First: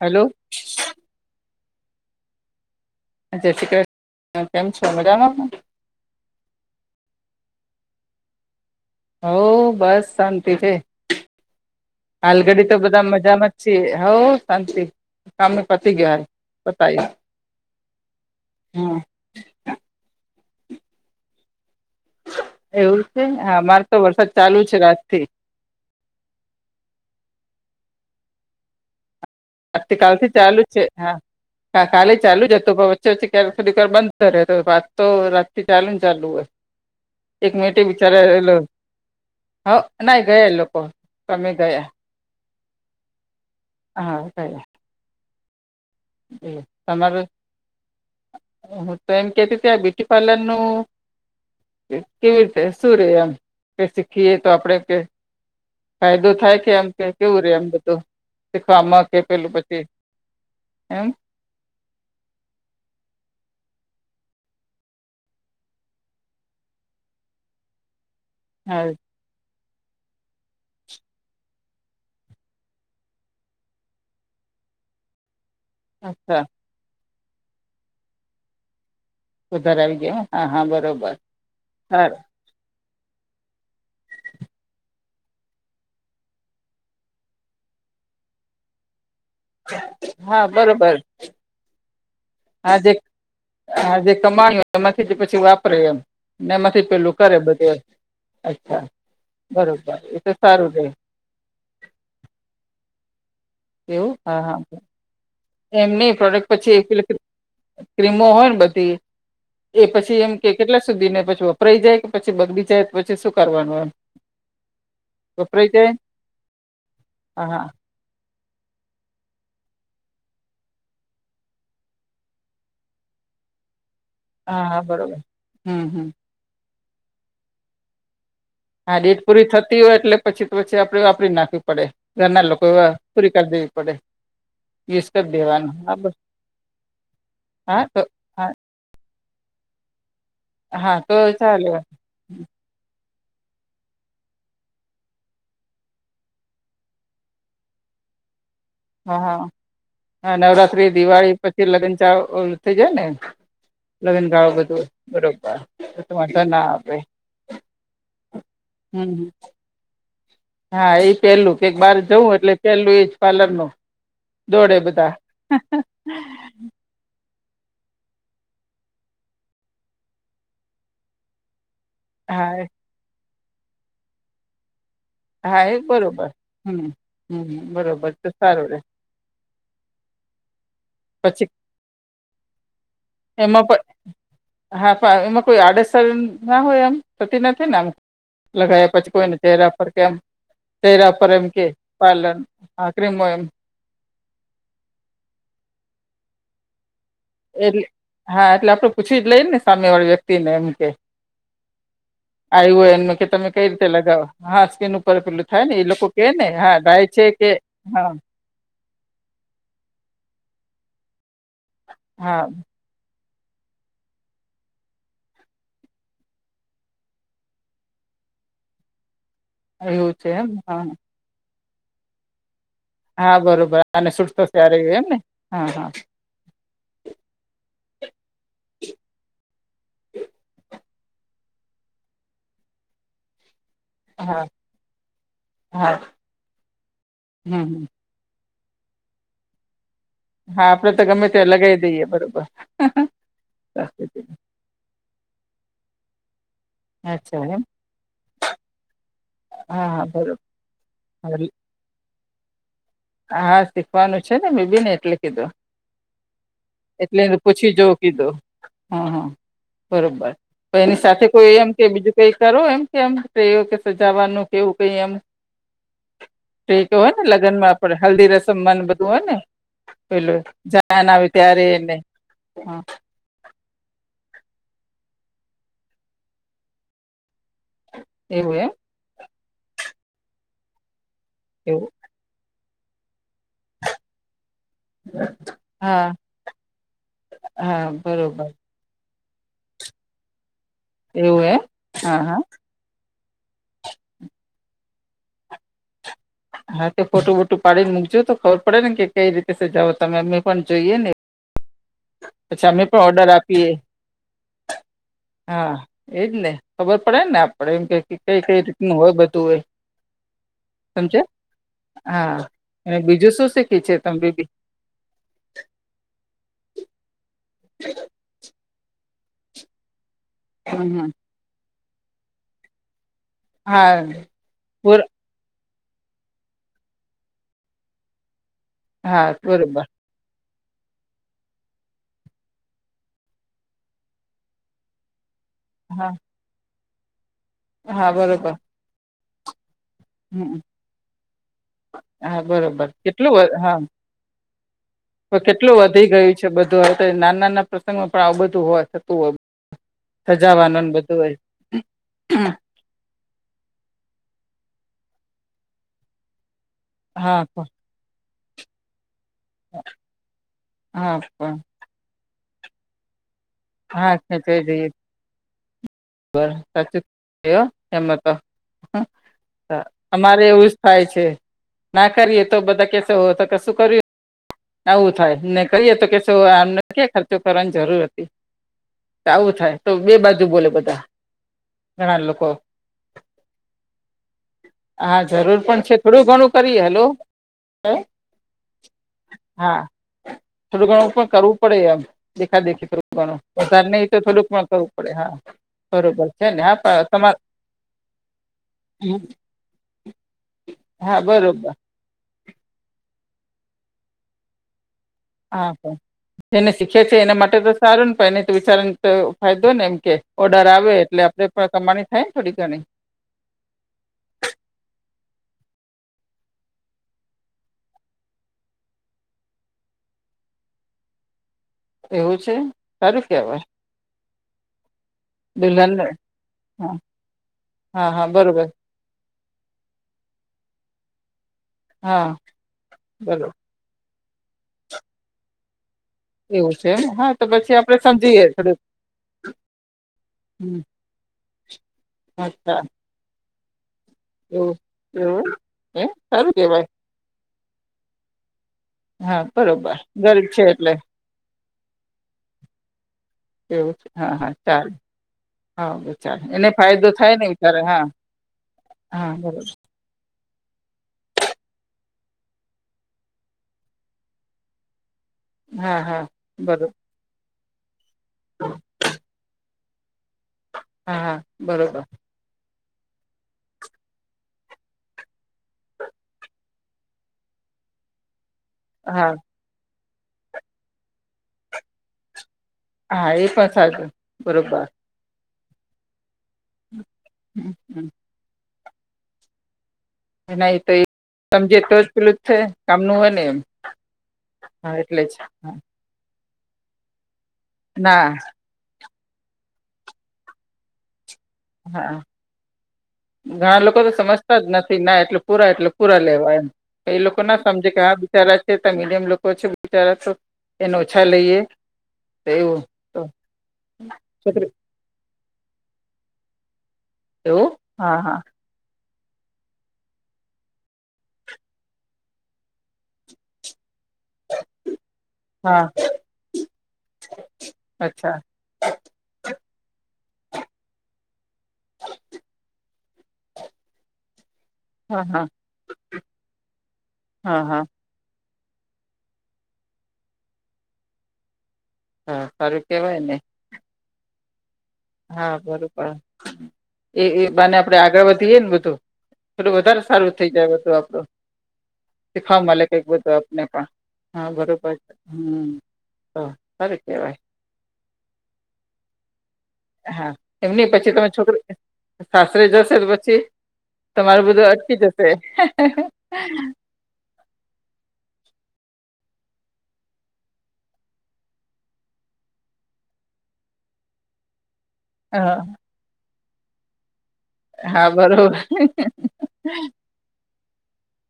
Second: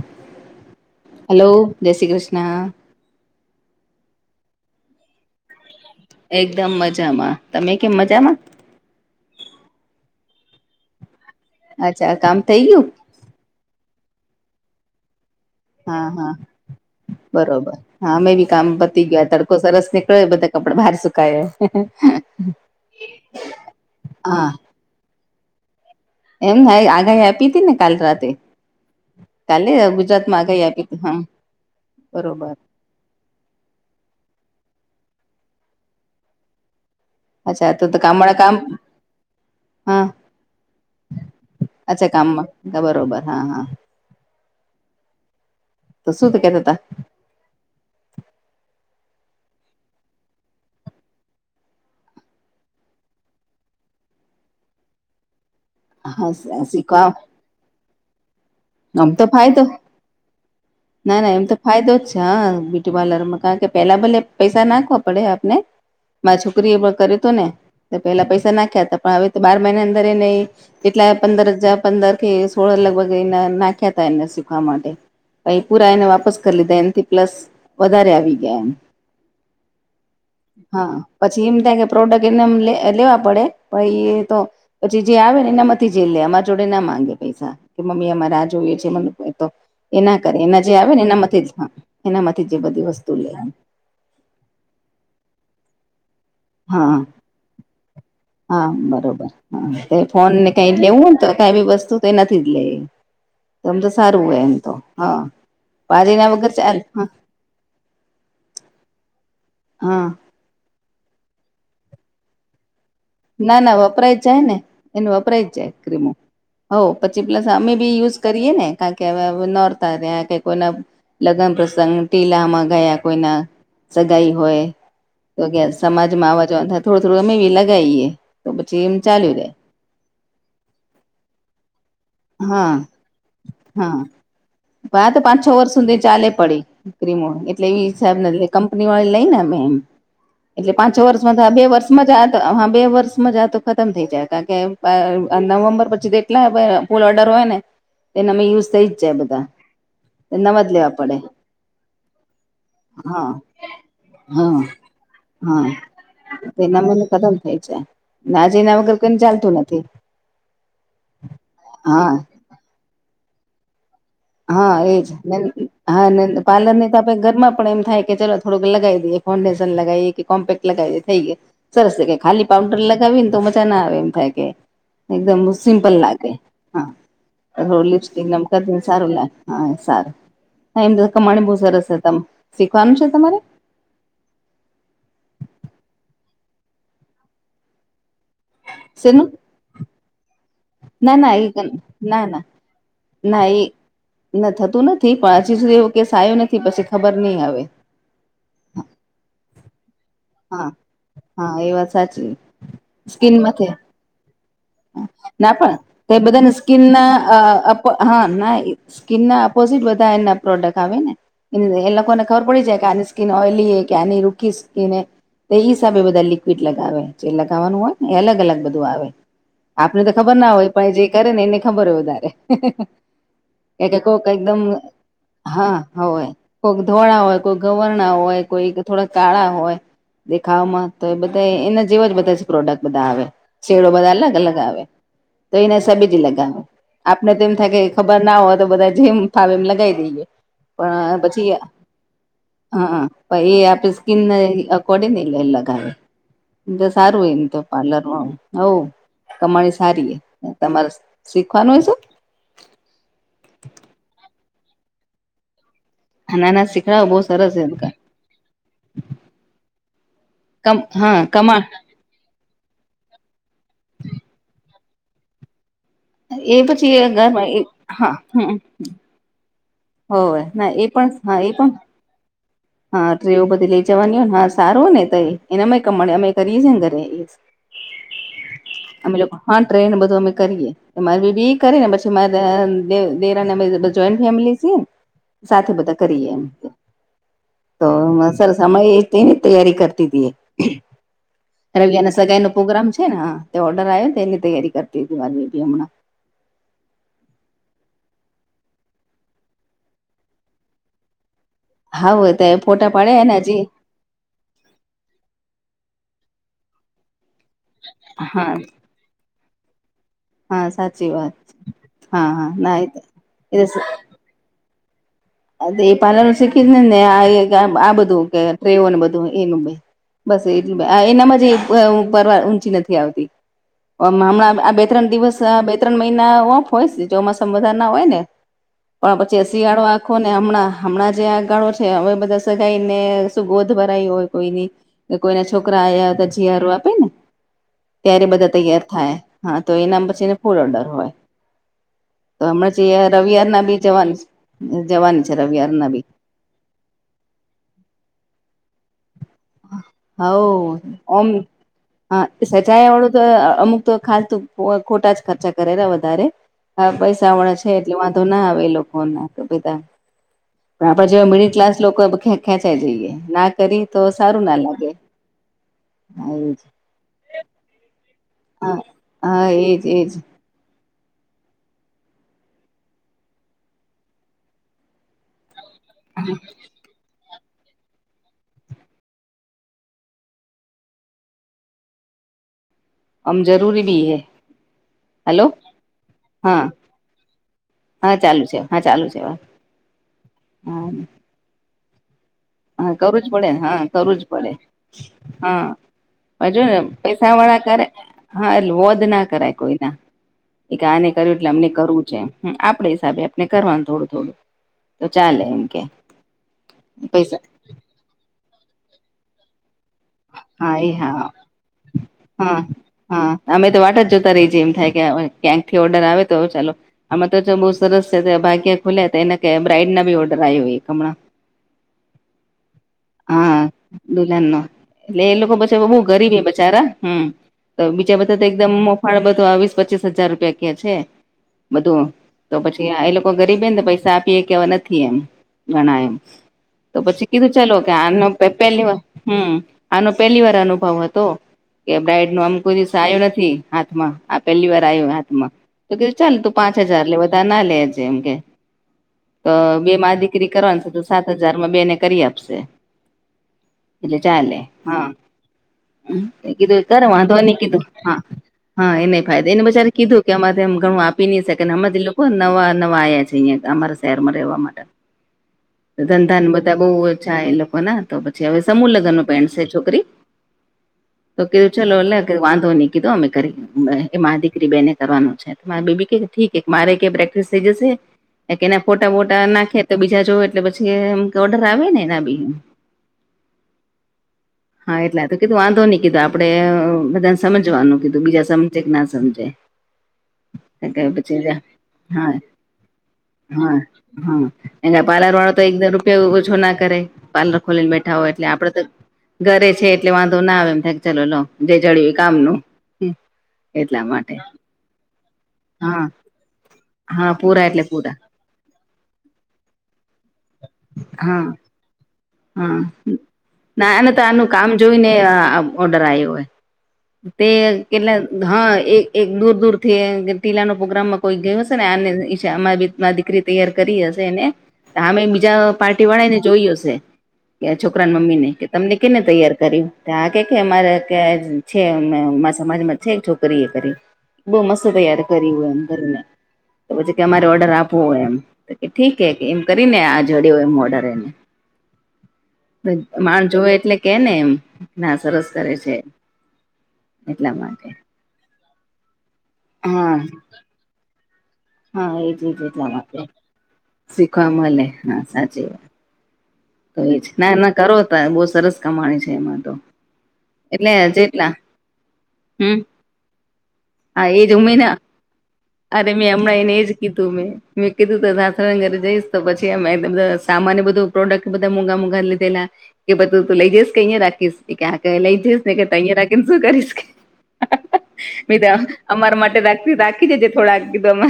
Hello. Hello, જય શ્રી કૃષ્ણ. જય શ્રી કૃષ્ણ. કેમ છો? મજામાં? એકદમ મજામાં. તમે કેમ મજામાં? હઉ બસ શાંતિ છે, અચ્છા કામ થઈ હાલગડી તો ગયું બધા મજામાં જ. હોવ શાંતિ. કામ પતી હા, ગયો હાલ હા, પતાયું બરોબર. હા, અમે બી કામ હા પતી ગયા તડ સરસ નીકળ્યો, બધા કપડે બહાર સુકાય. એવું છે, હા, મારે તો વરસાદ હા ચાલુ છે રાતથી. એમ આગાહી આપી હતી ને, કાલ રાત્રે. આવતીકાલથી ચાલુ આગાહી જ છે. આપી હતી હા, કાલે ચાલુ જ બરોબર હતું પ ચચી, ક્યારે ખોડીકર બંધ કરે તો વાત, તો રાત થી ચાલ ને ચાલુ હોય. એક અચ્છા મટે તો તો કામવાળા બિચારલો. કામ હ, હા ના ગયા. લોકો કામે ગયા. અચ્છા કામમાં બરોબર હા હા હા. તો શું તો એ કેતા તમારું હ તો એમ કેતીીતે આ બ્યુટી પાર્લરનું- - કે ઢેસું શું રે એમ કે શીખીએ તો આપડે કે- - હતા ફાયદો થાય હા કે એમ કે શીખવા કેવું રે એમ બધું શીખવામાં આમ કે તો પેલું ફાયદો પછી- - ના ના એમ તો- - ફાયદો જ છે હા બ્યુટી પાર્લર માં કારણ કે પેલા ભલે પૈસા નાખવા પડે આપને- - મા છોકરી એ પણ કર્યું હતું ને તો પેલા પૈસા હા નાખ્યા હતા પણ હવે- - બાર મહિના અંદર એ ન કેટલા પંદર હજાર પંદર કે સોળ લગભગ એના- - નાખ્યા ત એને શીખવા માટે પ ઈ પુરા એને વાપસ અચ્છા કરી લીધા એ- - પ્લસ વધારે આવી ગયા એમ. વધારે આવી ગયા હા બરોબર પછી એમ થ કે હા પ્રોડક્ટ- - નમ લેવા પડે પણ એ તો- - પછી જે આવે ને એનામાંથી જેલ લે અમારા જોડે ના માંગે પૈસા કે મમ્મી અમારા- - જોઈએ છે મ તો એના કરે હા એના જે આવે બરોબર ને એનામાંથી જ- - એનામાંથી જે બધી વસ્તુ લે- - હ જે કમાણી હોય એમાંથી પછી વાપરે એમ ને એમાંથી હા પેલું કરે બધે. હા બરોબર હા તો ફોન ને સારું કઈ રે લેવુંને તો કઈ બી વસ્તુ- - તો એ નથી જ લે. તમ તો એવું સારું હા હોય એમ તો હા એમ નહી પણ ના પ્રોડક્ટ વગર પછી ચાલ- - પેલી ક્રીમો હોય ને બધી એ હા પછી એમ- - કે કેટલા સુધી ને પછી વપરાઈ જાય કે પછી બગડી જાય- - ના ના વપરાય જાય ને એને વપરાય જાય ક્રીમો હો પછી પ્લસ હા હા અમે બી યુઝ- - કરીએ ને ક કે નોરતા ત્યા કઈ- - લગ્ન પ્રસંગ ટીલામાં ગયા કોઈના- - સગાઈ હા હોય હા બરોબર તો હમ હમ સમાજમાં આવા જવા થાય થોડું થોડું અમેવી લગાવીએ. તો પછી એમ હા ડેટ ચાલ્યું પૂરી રે થતી હોય એટલે પછી તો પછી આપે વાપરી નાખવી પડે. ના લોકો હા કોઈ પૂરી કર દવી પડે. હ યુઝ તો કરી પાંચ છ વર્ષ દેવાનું હા સુધી બસ ચાલે પડી ક્રીમો એટલે હા એવી હ તો સાહેબ નથી- હા - કંપની વાળી લઈને અમે એમ એટલે હા પાંચો વર્ષમાં તો બે ચાલે વર્ષમાં જ આ- - હા બે વર્ષમાં જ આ તો ખતમ થઈ જાય ત કે નવેમ્બર પછી એટલા- - ફૂલ ઓર્ડર હોય ને એને અમે યુઝ થઇ જ જાય હા હા બધા. હા નવા જ નવરાત્રી લેવા પડે દિવાળી પછી લગ્ન ચાલુ થઇ જાય ને. હા લગ્નગાળો હા બધું બરોબર હા તમા ના આવેે- - ના જ એના વગર કોઈને ચાલતું નથી. હા એ પેલું કેક બાર હા જવું એટલે પેલું એજ પાર્લર નું. હા દોડે એજ બધા હા- - પાર્લ ની તો આપડે ઘરમાં પણ એમ થાય કે ચલોો થોડુંક લગાવ દઈએ ફાઉન્ડેશન લગાવીએ કે કોમ્પેક્ટ લગાવીએ થઈ ગયુ. સરસ છે કે ખાલી હા પાઉન્ડર લગાવી ને તો મજા ના આવે એમ થાય કે- - એકદમ હા એ સિમ્પલ બરોબર લાગે હમ હા હમ થોડું બરોબર લિપ્સ્ટિક તો નમક- રે - સારું લ હા સારું એમ કમાણી પછી બવ સરસ છે ત શીખવાનું છે તમારે? એમાં પણ હા એમાં કોઈ આડઅસર ના હોય એમ થતી નથી ને આમ? લગયા પછી શેનું કોઈને ચહેરા પર કેમ- - ના ના એ ના ના હા ક્રીમો એમ ના એ ના થતું નથી પણ હજી સુધી એવું કેસ આવ્યો નથી પછી ખબર નહી અવે. એટલે હા એટલે આપડે પૂછી જ લઈએ ને સામે વાળી વ્યક્તિ ને એમ હા કે, હા એ વાત સાચી. આયુ હોય એમને કે સ્કીન તમે કઈ માંથી રીતે લગાવો હા સ્કીન ઉપર પેલું થાય ને એ લોકો કે ને હા ડ્રાય છે હા આપકો હા ના સ્કીન ના ઓપોઝિટ બધા એના પ્રોડક્ટ આવે ને એ લોકોને ખબર હા પડી જાય કે આની સ્કીન ઓયલી એ કે એની રૂકી સ્કીન હે તે એ હિસાબે બધા લિક્વિડ લગાવે જે લગાવવાનું હોય ને એ અલગ અલગ બધું આવે. આપને તો એવું છે ખબર એમ ના હોય હા પણ એ જે કરે ને એને ખબર હોય વધારે. હા બરોબર એ અને કોક સૂટ થશે એકદમ આ રહ્યું એમ ને હા હોય. કોઈ ધોળા હોય કોઈ ગવરણા હોય કોઈ થોડા કાળા હોય દેખાવમા. તો એ બધા એને જેવા જ બધા જ પ્રોડક્ટ બધા આવે. શેડો બધા અલગ હા અલગ આવે તો એને હા હીસાબેજ લગાવે આપણે તો એમ હમ થાય કે હમ. ખબર ના હોય તો બધા જેમ ફાવે એમ લગાવી દઈએ. હા આપણે તો પણ ગમે તે પછી લગાવી દઈએ બરોબર હ પછી એ આપે સાચી વાત. સ્કીનને કોડી નને લગાવે સારું હોય અચ્છા ને તો એમ પાર્લરમાં હોવ. કમાણી હા હા સારી બરોબર એ તમારે શીખવાનું હોય શું? હા શીખવાનું છે ને બેબી ને એટલે કીધું. ના ના શીખડાવો બહુ એટલે સરસ એમ પૂછી જોવું કીધું હા હા. બરોબર તો કમ એની હા સાથે કોઈ કમા એમ કે બીજું કઈ કરો એમ કે એમ પ્રયો કે સજાવાનું કેવું કઈ એમ. એ કે પછી હોય ને ઘરમાં લગ્ન એ માં આપડે હા હલ્દી હમ રસમમા બધું હોય ને. પેલું હોવે ના એ જાન પણ આવે હા એ ત્યારે પણ ને હા. હા સ્ટ્રેઓ બધી લઇ જવાની હો ને હા સારું ને તો એનામાંય કમાણી અમે કરીએ છે ને ઘરે [inaudible] એવુ એમ. અમે લોકો હા ટ્રેને બધું અમે કરીએ મારી બેબી કરે ને એવું પછી મારા દે દે દેરાણી બધા જોઈન્ટ ફેમિલી છીએ સાથે બધા હા કરીએ એમ. [inaudible] તો બરોબર સર સમય તેની તૈયારી કરતી હતી એ. એવું હે. રવિ અને સગાઈ નો પ્રોગ્રામ છે ને હા તે ઓર્ડર આવ્યો તો એની તૈયારી કરતી હતી મારી બેબી હમણાં. હા તો ફોટું બોટું પાડીને મૂકજો તો ખબર પડે ને કે કઈ રીતે સજાવો તમે અમે પણ જોઈએ ને. હા હોય તો પછી અમે ફોટા પણ પાડે ઓર્ડર ને હજી આપીએ. હા એજ ને ખબર પડે ને આપડે એમ કે કઈ કઈ હા રીતે હોય બધું હોય. હા સાચી વાત સમજ્યા હા અને બીજું શું એ શીખ્યું છે તમ બેબી? એ પાર્લર શીખી ને ને આ બધું કે ટ્રે ઓને બધું એનું. બસ એટલી હમ એનામાં જ એ અ પરવા ઊંચી નથી આવતી. હા હમણાં આ બોર બે-ત્રણ દિવસ બે ત્રણ મહિના ઓફ હોય ચોમાસા વધારે ના હોય ને પણ હા પછી શિયાળો બરોબર આ આખો ને હમણાં હમણાં જે આ ગાળો છે હવે બધા સગાઈ ને શું ગોદ ભરાય હોય કોઈની. કે કોઈના છોકરા હા આવ્યા તો જીયારું આપે ને હા ત્યારે બધા બરોબર તૈયાર થાય. હા તો એના પછી હમ ફુલ ઓર્ડર હોય હા તો હમણાં બરોબર જે કેટલું રવિવારના હા બી જવાનું જવાની છે તો રવિવાર કેટલું ના બી. વધી ગયું બધું તો નાના પ્રસંગો પણ આવું બધું હોય થતું હોય. હોવ સજાવાનું ને બધું ઓમ હોય હા સ જાયા વાળું તો અમુક તો ખાસ તો ખોટા જ ખર્ચા કરેરા વધારે. હા પૈસા વાળા હા છે એટલે વાંધો ના આવે એ લોકો ને. પણ આપડા હા જેવા મિડલ ક્લાસ લોકો ખેંચાઈ જઈએ ના કરી તો હા સારું ના ખેંચાઈ જઈએ લાગે હા બર એજ સાચું છે હો એમાં તો હા હા એજ એજ અમારે એવુંજ થાય છે ના કરીએ તો બધા કેસે હો તો કશું કર્યું આવું થાય ને કરિએ તો કેસે ઓ આ ક્યા ખર્ચો કરવાની જરૂર હતી આવું થાય તો બે બાજુ બોલે બધા ઘણા લોકો અમ જરૂરી ભી હૈ. હા જરૂર પણ છે થોડું ઘણું હા કરીએ હલો હા ચાલુ છે હા ચાલુ છે હવે હા થોડું ઘણું પણ કરવું પડે એમ દેખા દેખી હા થું કરવું જ ઘણું પડે ને હા વધારે નહી તો કરવું જ થોડુંક પણ કરવું પડે હા બરોબર છે બાજુ હા ને પણ પૈસા તમાર વાળા કરે હા એટલે વોદ ના કરાય કોઈ ના એ કે આને હા કર્યું એટલે અમને બરોબર કરવું છે હમ આપડે હિસાબે આપને કરવાનું થોડું થોડું તો ચાલે એમ હા કે પણ જેને શીખે છે એના પૈસા માટે તો સારું ને પણ એને વિચારને તો ફાયદો ને એમ કે ઓર્ડર હા આવે એ એટલે હા આપે પણ કમાણી થાય થોડી હા ઘણી હા અમે તો વાટ જ જોતા રહી જાયે એમ થાય કે ક્યાંક થી ઓર્ડર આવે તો ચાલો આમાં તો જો બઉુ સરસ છે ભાગ્યા ખુલ્યા હતા એને ક બ્રાઇડ ના બી ઓર્ડર આવ્યો હમણાં એવું છે સારું હા કહેવાય દુલહન નો એટલે એ લોકો બચે દુલ્હન બહુ ગરીબ બચારા હા હમ તો હા બીજા હા બધા તો બરોબર એકદમ પણ બઘો વીસ આ પંચીસ હજાર રૂપિયા ક છે બધું હા તો પછી એ લોકો બરો ગરીબેને પૈસા આપીએ કેવા નથી એમ ઘણા એમ એવું છે તો એમ પછી હા કીધું ચાલો કે આપડે આનો પ સમજીએ થોડુંક પહેલી વાર હમ આનો પહેલી વાર હમ અનુભવ હતો કે બ્રાઈડ નો આમ કોઈ અચ્છા દિવસ આયો નથી હાથમાં આ પેલી એવું વાર આયો એવું હાથમાં તો કે એ કિધુ તો ચાલ સારું તું પાંચ કેવાય હજાર લે બધા ના લેજે એમ કે. હા તો બે બરોબર માં ગરીબ દીકરી કરવાની છે એટલે તો સાત હજારમાં બે ને કરી આપશે એવું એટલે હા ચાલે હા ચાલે હા. હા ચાલે એને કીધું કર ફાયદો થાય વાંધો ને નહિ બિચારે કીધું હા હા એને ફાયદો એને બિચારી એ કીધું કે અમાર તેમ ઘણું આપી ની શકાય હમણાં ઈ લોકો નવા નવા આયા છે અહિયાં અમારા શહેરમાં રહેવા. માટે હા હા ધંધા ને બધા બહુ બરોબર અચ્છા એ લોકો ના તો પછી હવે સમૂહ લગ્ન ન પેળશે છે છોકરી હા હા તો કીધું ચલો બરોબર લે કે વાંધો નહી કીધો અમે કરી એ બે મા દીકરી બેને કરવાનું છે માર બેબી કે ઠીક હે મારે કે પ્રેક્ટિસ થઈ જશે કે એના ફોટા હા વોટા નાખે તો બીજા જોવ એટલે પછી એમ ઓર્ડર આવે ને એના બી હા એ પણ સાચું બરોબર એટલા તો કીધું વાંધો નહી કીધું આપણે બધાને હમ, સમજવાનું હમ. કીધું બીજા સમજે કે ના સમજે ના એ તો કે એ પછી જા સમજે તો જ હા પેલું જ છે કામનું હોય ને એમ હા હા હા એના એટલે જ પાર્લર વાળો તો હા એકદમ રૂપિયા ઓછો ના કરે પાર્લર ખોલીને બેઠા ના હોય એટલે આપડે તો ઘરે છે એટલે વાંધો ના આવે એમ થાય ચલો લો જે હા જળ્યું કામનું ઘણા લોકો એટલા તો માટે સમજતા જ નથી ના એટલે પૂરા એટલે હા પૂરા લેવા એમ એ હા લોકો ના પૂરા એટલે સમજે કે પૂરા હા બિચારા છે મીડિયમ લોકો છે બિચારા તો એન ઓછા હા લઈએ તો હા એવું તો ના આને તા આનું છોકરી કામ જોઈને આ ઓર્ડર આયો હે તે કેટલા હા એ એક દૂર દૂર થી એ ટીલા નો પ્રોગ્રામમાં કોઈ ગયો હશે ને આની ઈચ્છા અમારી રીત ના દિકરી. તૈયાર કરી હશે એને હામે બીજા હા પાર્ટી વાળાને જોઈ હશે કે છોકરાને અચ્છા મમ્મી ને કે તમને કેને તૈયાર કરીયુ તા આ કે કે અમારે કે આજ છે આમારા ઊમા સમાજમાં છે છોકરી એ કરી બહુ મસ્ત. શું તૈયાર હા હા કરી હોય એમ કરીને તો પછી કે અમારે હા ઓર્ડર હા આપવો હોય એમ. તો ઠીક હે કે એમ કરીને આ જોડયો એમ ઓર્ડર એને. હા સારું તો કેવાય ને માણ જોવે એટલે કેને એમ. ના સરસ હા કરે છે બરોબર એ એ એટલા બાને માટે આપડે આગળ વધીયએ ને બધું. ઈટલુ થોડું વધારે હા સારું થઈ જાય બધું આપડું. હા એજ એજ શીખ મળ એટલા [inaudible] કઈક માટે બધું આપને પણ શીખવા હા મળે બરોબર છે હમ હા સાાર એ ના ના કરો તાર બવ સરસ કમાણી છે એમાં તો. હા એમ નહી એટલે પછી તમે જેટલા છોકરી સાસરે હમ જશે તો પછી હા તમારું એજ બધું ઉમેને અટકી જશે. અરે મેં હમણાં એને એજ કીધું મેં મેં કીધું સાસરા ન ઘરે જઈશ તો પછી અ સામાન્ય બધું. પ્રોડક્ટ બધા મોંઘા મોંઘા લીધેલા એ બધું તું લઈ જયસ કે અહીયા રાખીશ. એ કે હા કે હ લઈ જઈ ને કે અહીંયા રાખીને શું કરીશ. હા બરોબર મી્ર અમારા માટે રાખ રાખી જજે થોડાકીધમે મે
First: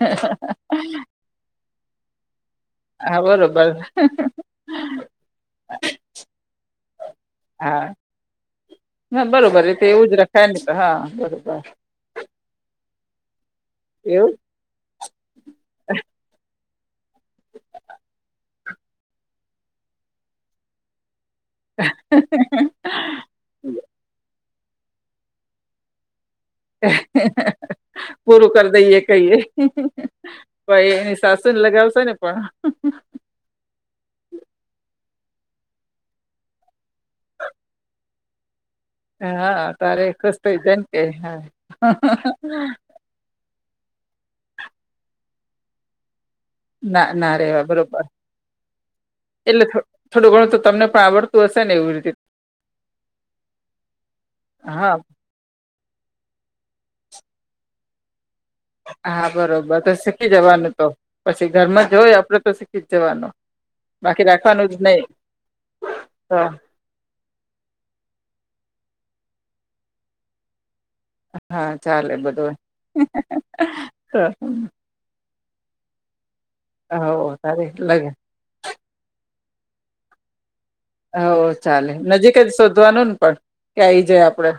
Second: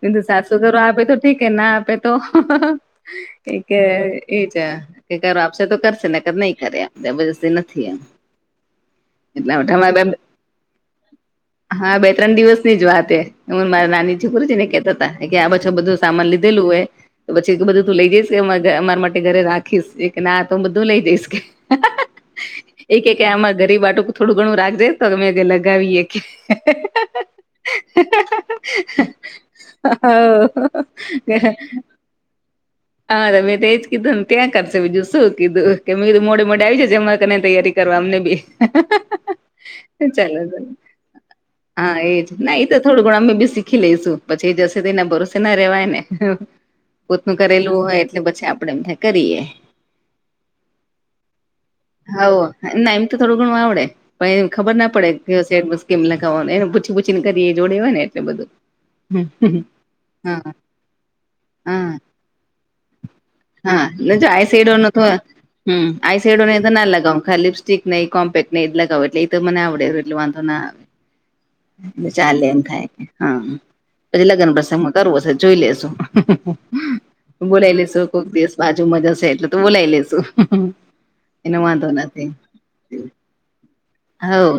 કીધું સાસુ તો આપે તો ઠીક છે ના આપે તો. હા એ બરોબર કે એજ કે આપશે તો કરશે નકર નહી કરે. જબર જસ્તી નથી હા એમ. ના બરોબર એ તો એટલાા બે એવું જ રખાય ને તો હા બરોબર હા બે ત્રણ દિવસ [unintelligible] ની જ વાતે હું મારા નાની જે એવું [unintelligible] છેને કેતા હતા કે આ [unintelligible] બધું સામાન લીધેલું હોય તો પછી બધું તું લઈ જઈશ અમારા માટે ઘરે રાખીશ કે ના તો હું બધું લઈ જઈશ એકે કે આમાં ગરીબ હાટુંક થોડુંઘણું રાખજે તો મે કે લગાવીએ કે પૂરું કરી દઈએ કહીએ તો એની સાસુને હ લગાવશે ને પણ હા મેં તો એજ કીધું ને ત્યાં કરશે બીજું શું કીધું કે મેધું મોડે મોડે આવી છે એમાંરે કને તૈયારી કરવા એમને બી હા તારે ખુશ ચાલો થઈ ચાલો જા કે હા પણ અમે બી શીખી લઈશું પછી એ જશે એના ભરોસે ના રેવાય ને ના ના પોતનું રેવા કરેલું હોય બરોબર એટલે પછી આપણેે એમ કરીએ એટલે થોડું ઘણું તો તમને [unintelligible] એવી રીતે હોવ ના એમ તો થોડું ઘણું આવડે પણ એ ખબર ના હા પડે [unintelligible] લગાવાનું એને પૂછી પૂછીને કરી જોડે હોય ને એટલે બધું હા બરોબર તો શીખી હા જવાનું તો પછી હા ઘરમાં જોય આપડે તો શીખી જ જવાનું હા બાકી જો આઈ રાખવાનું સાઈડ જ ન નહી તો હમ્મ આઈ સાઈડને તો ન લગાવ ખા લિપસ્ટિક એ કોમ્પેક ને એ લગાવું એટલે એ તો મને આવડે એટલે વાંધો ના આવે હા ચાલે બધું એમ થાય કે હા તો પછી લગ્ન પછી અમે દર વર્ષે જોઈ લેેશું હો તારે બોલાય લેશુ લગે કોક દિવસ બાજુ જશે એટલે તો બોલાય લેશુ હોવ ચાલે નજીક જ શોધવાનું ને પણ કે આય જાય હવ આપડે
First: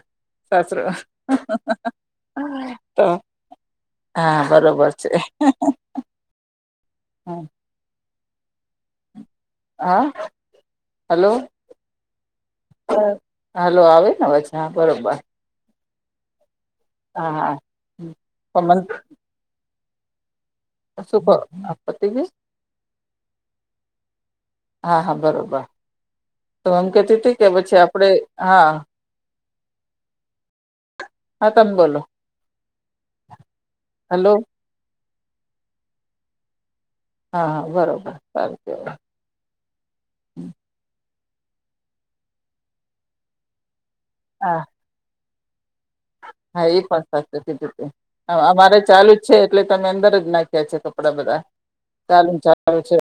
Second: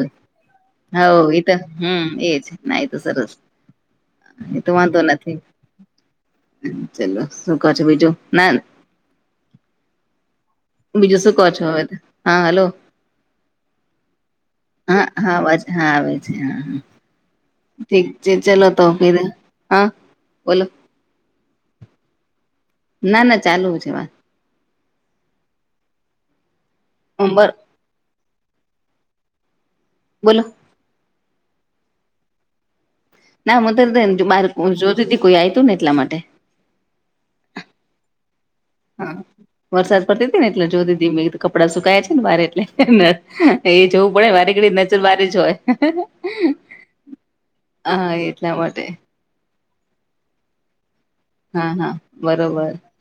સાસરો હવ એ તો હમ એજ ના એ તો સરસ હા એ તો બરોબર વાંધો છે. નથી ચલો શું કો છો બીજું [unintelligible] હા બીજું હલો શું કો છો હવે હા હલો હાલો આવે ને અવાજ હા બરોબર હા અવાજ હા આવે છે હા હા હા ઠીક છે ચલો પણ તો [unintelligible] હા બોલો શું કો આ પતી ગઈ ના ના ચાલું છે, વાત હા હા બરોબર તો, એમ કેતી હતી, કે બર પછી આપડે હા બોલો.. હા તમ બોલો ના હું હલો તબાર [inaudible] જોતીતી, કોઈ આય તું ને એટલા માટે. હા હા બરોબર સારું કેવાય વરસાદ પડતી તી, ને એટલે જોતી તી મે કપડાં સુકાયા છે ને બાર એટલે એ જોવું પડે, વારી હા ઘડી નજર બાર જ હોય. હા, એ પણ સાચધી હા એટલા અમારે માટે ચાલુ જ છે, એટલે તમે અંદર જ નાખ્યા છે, કપડા બધા. હા.. હા.. ચાલુ બરોબર ચાલુ છે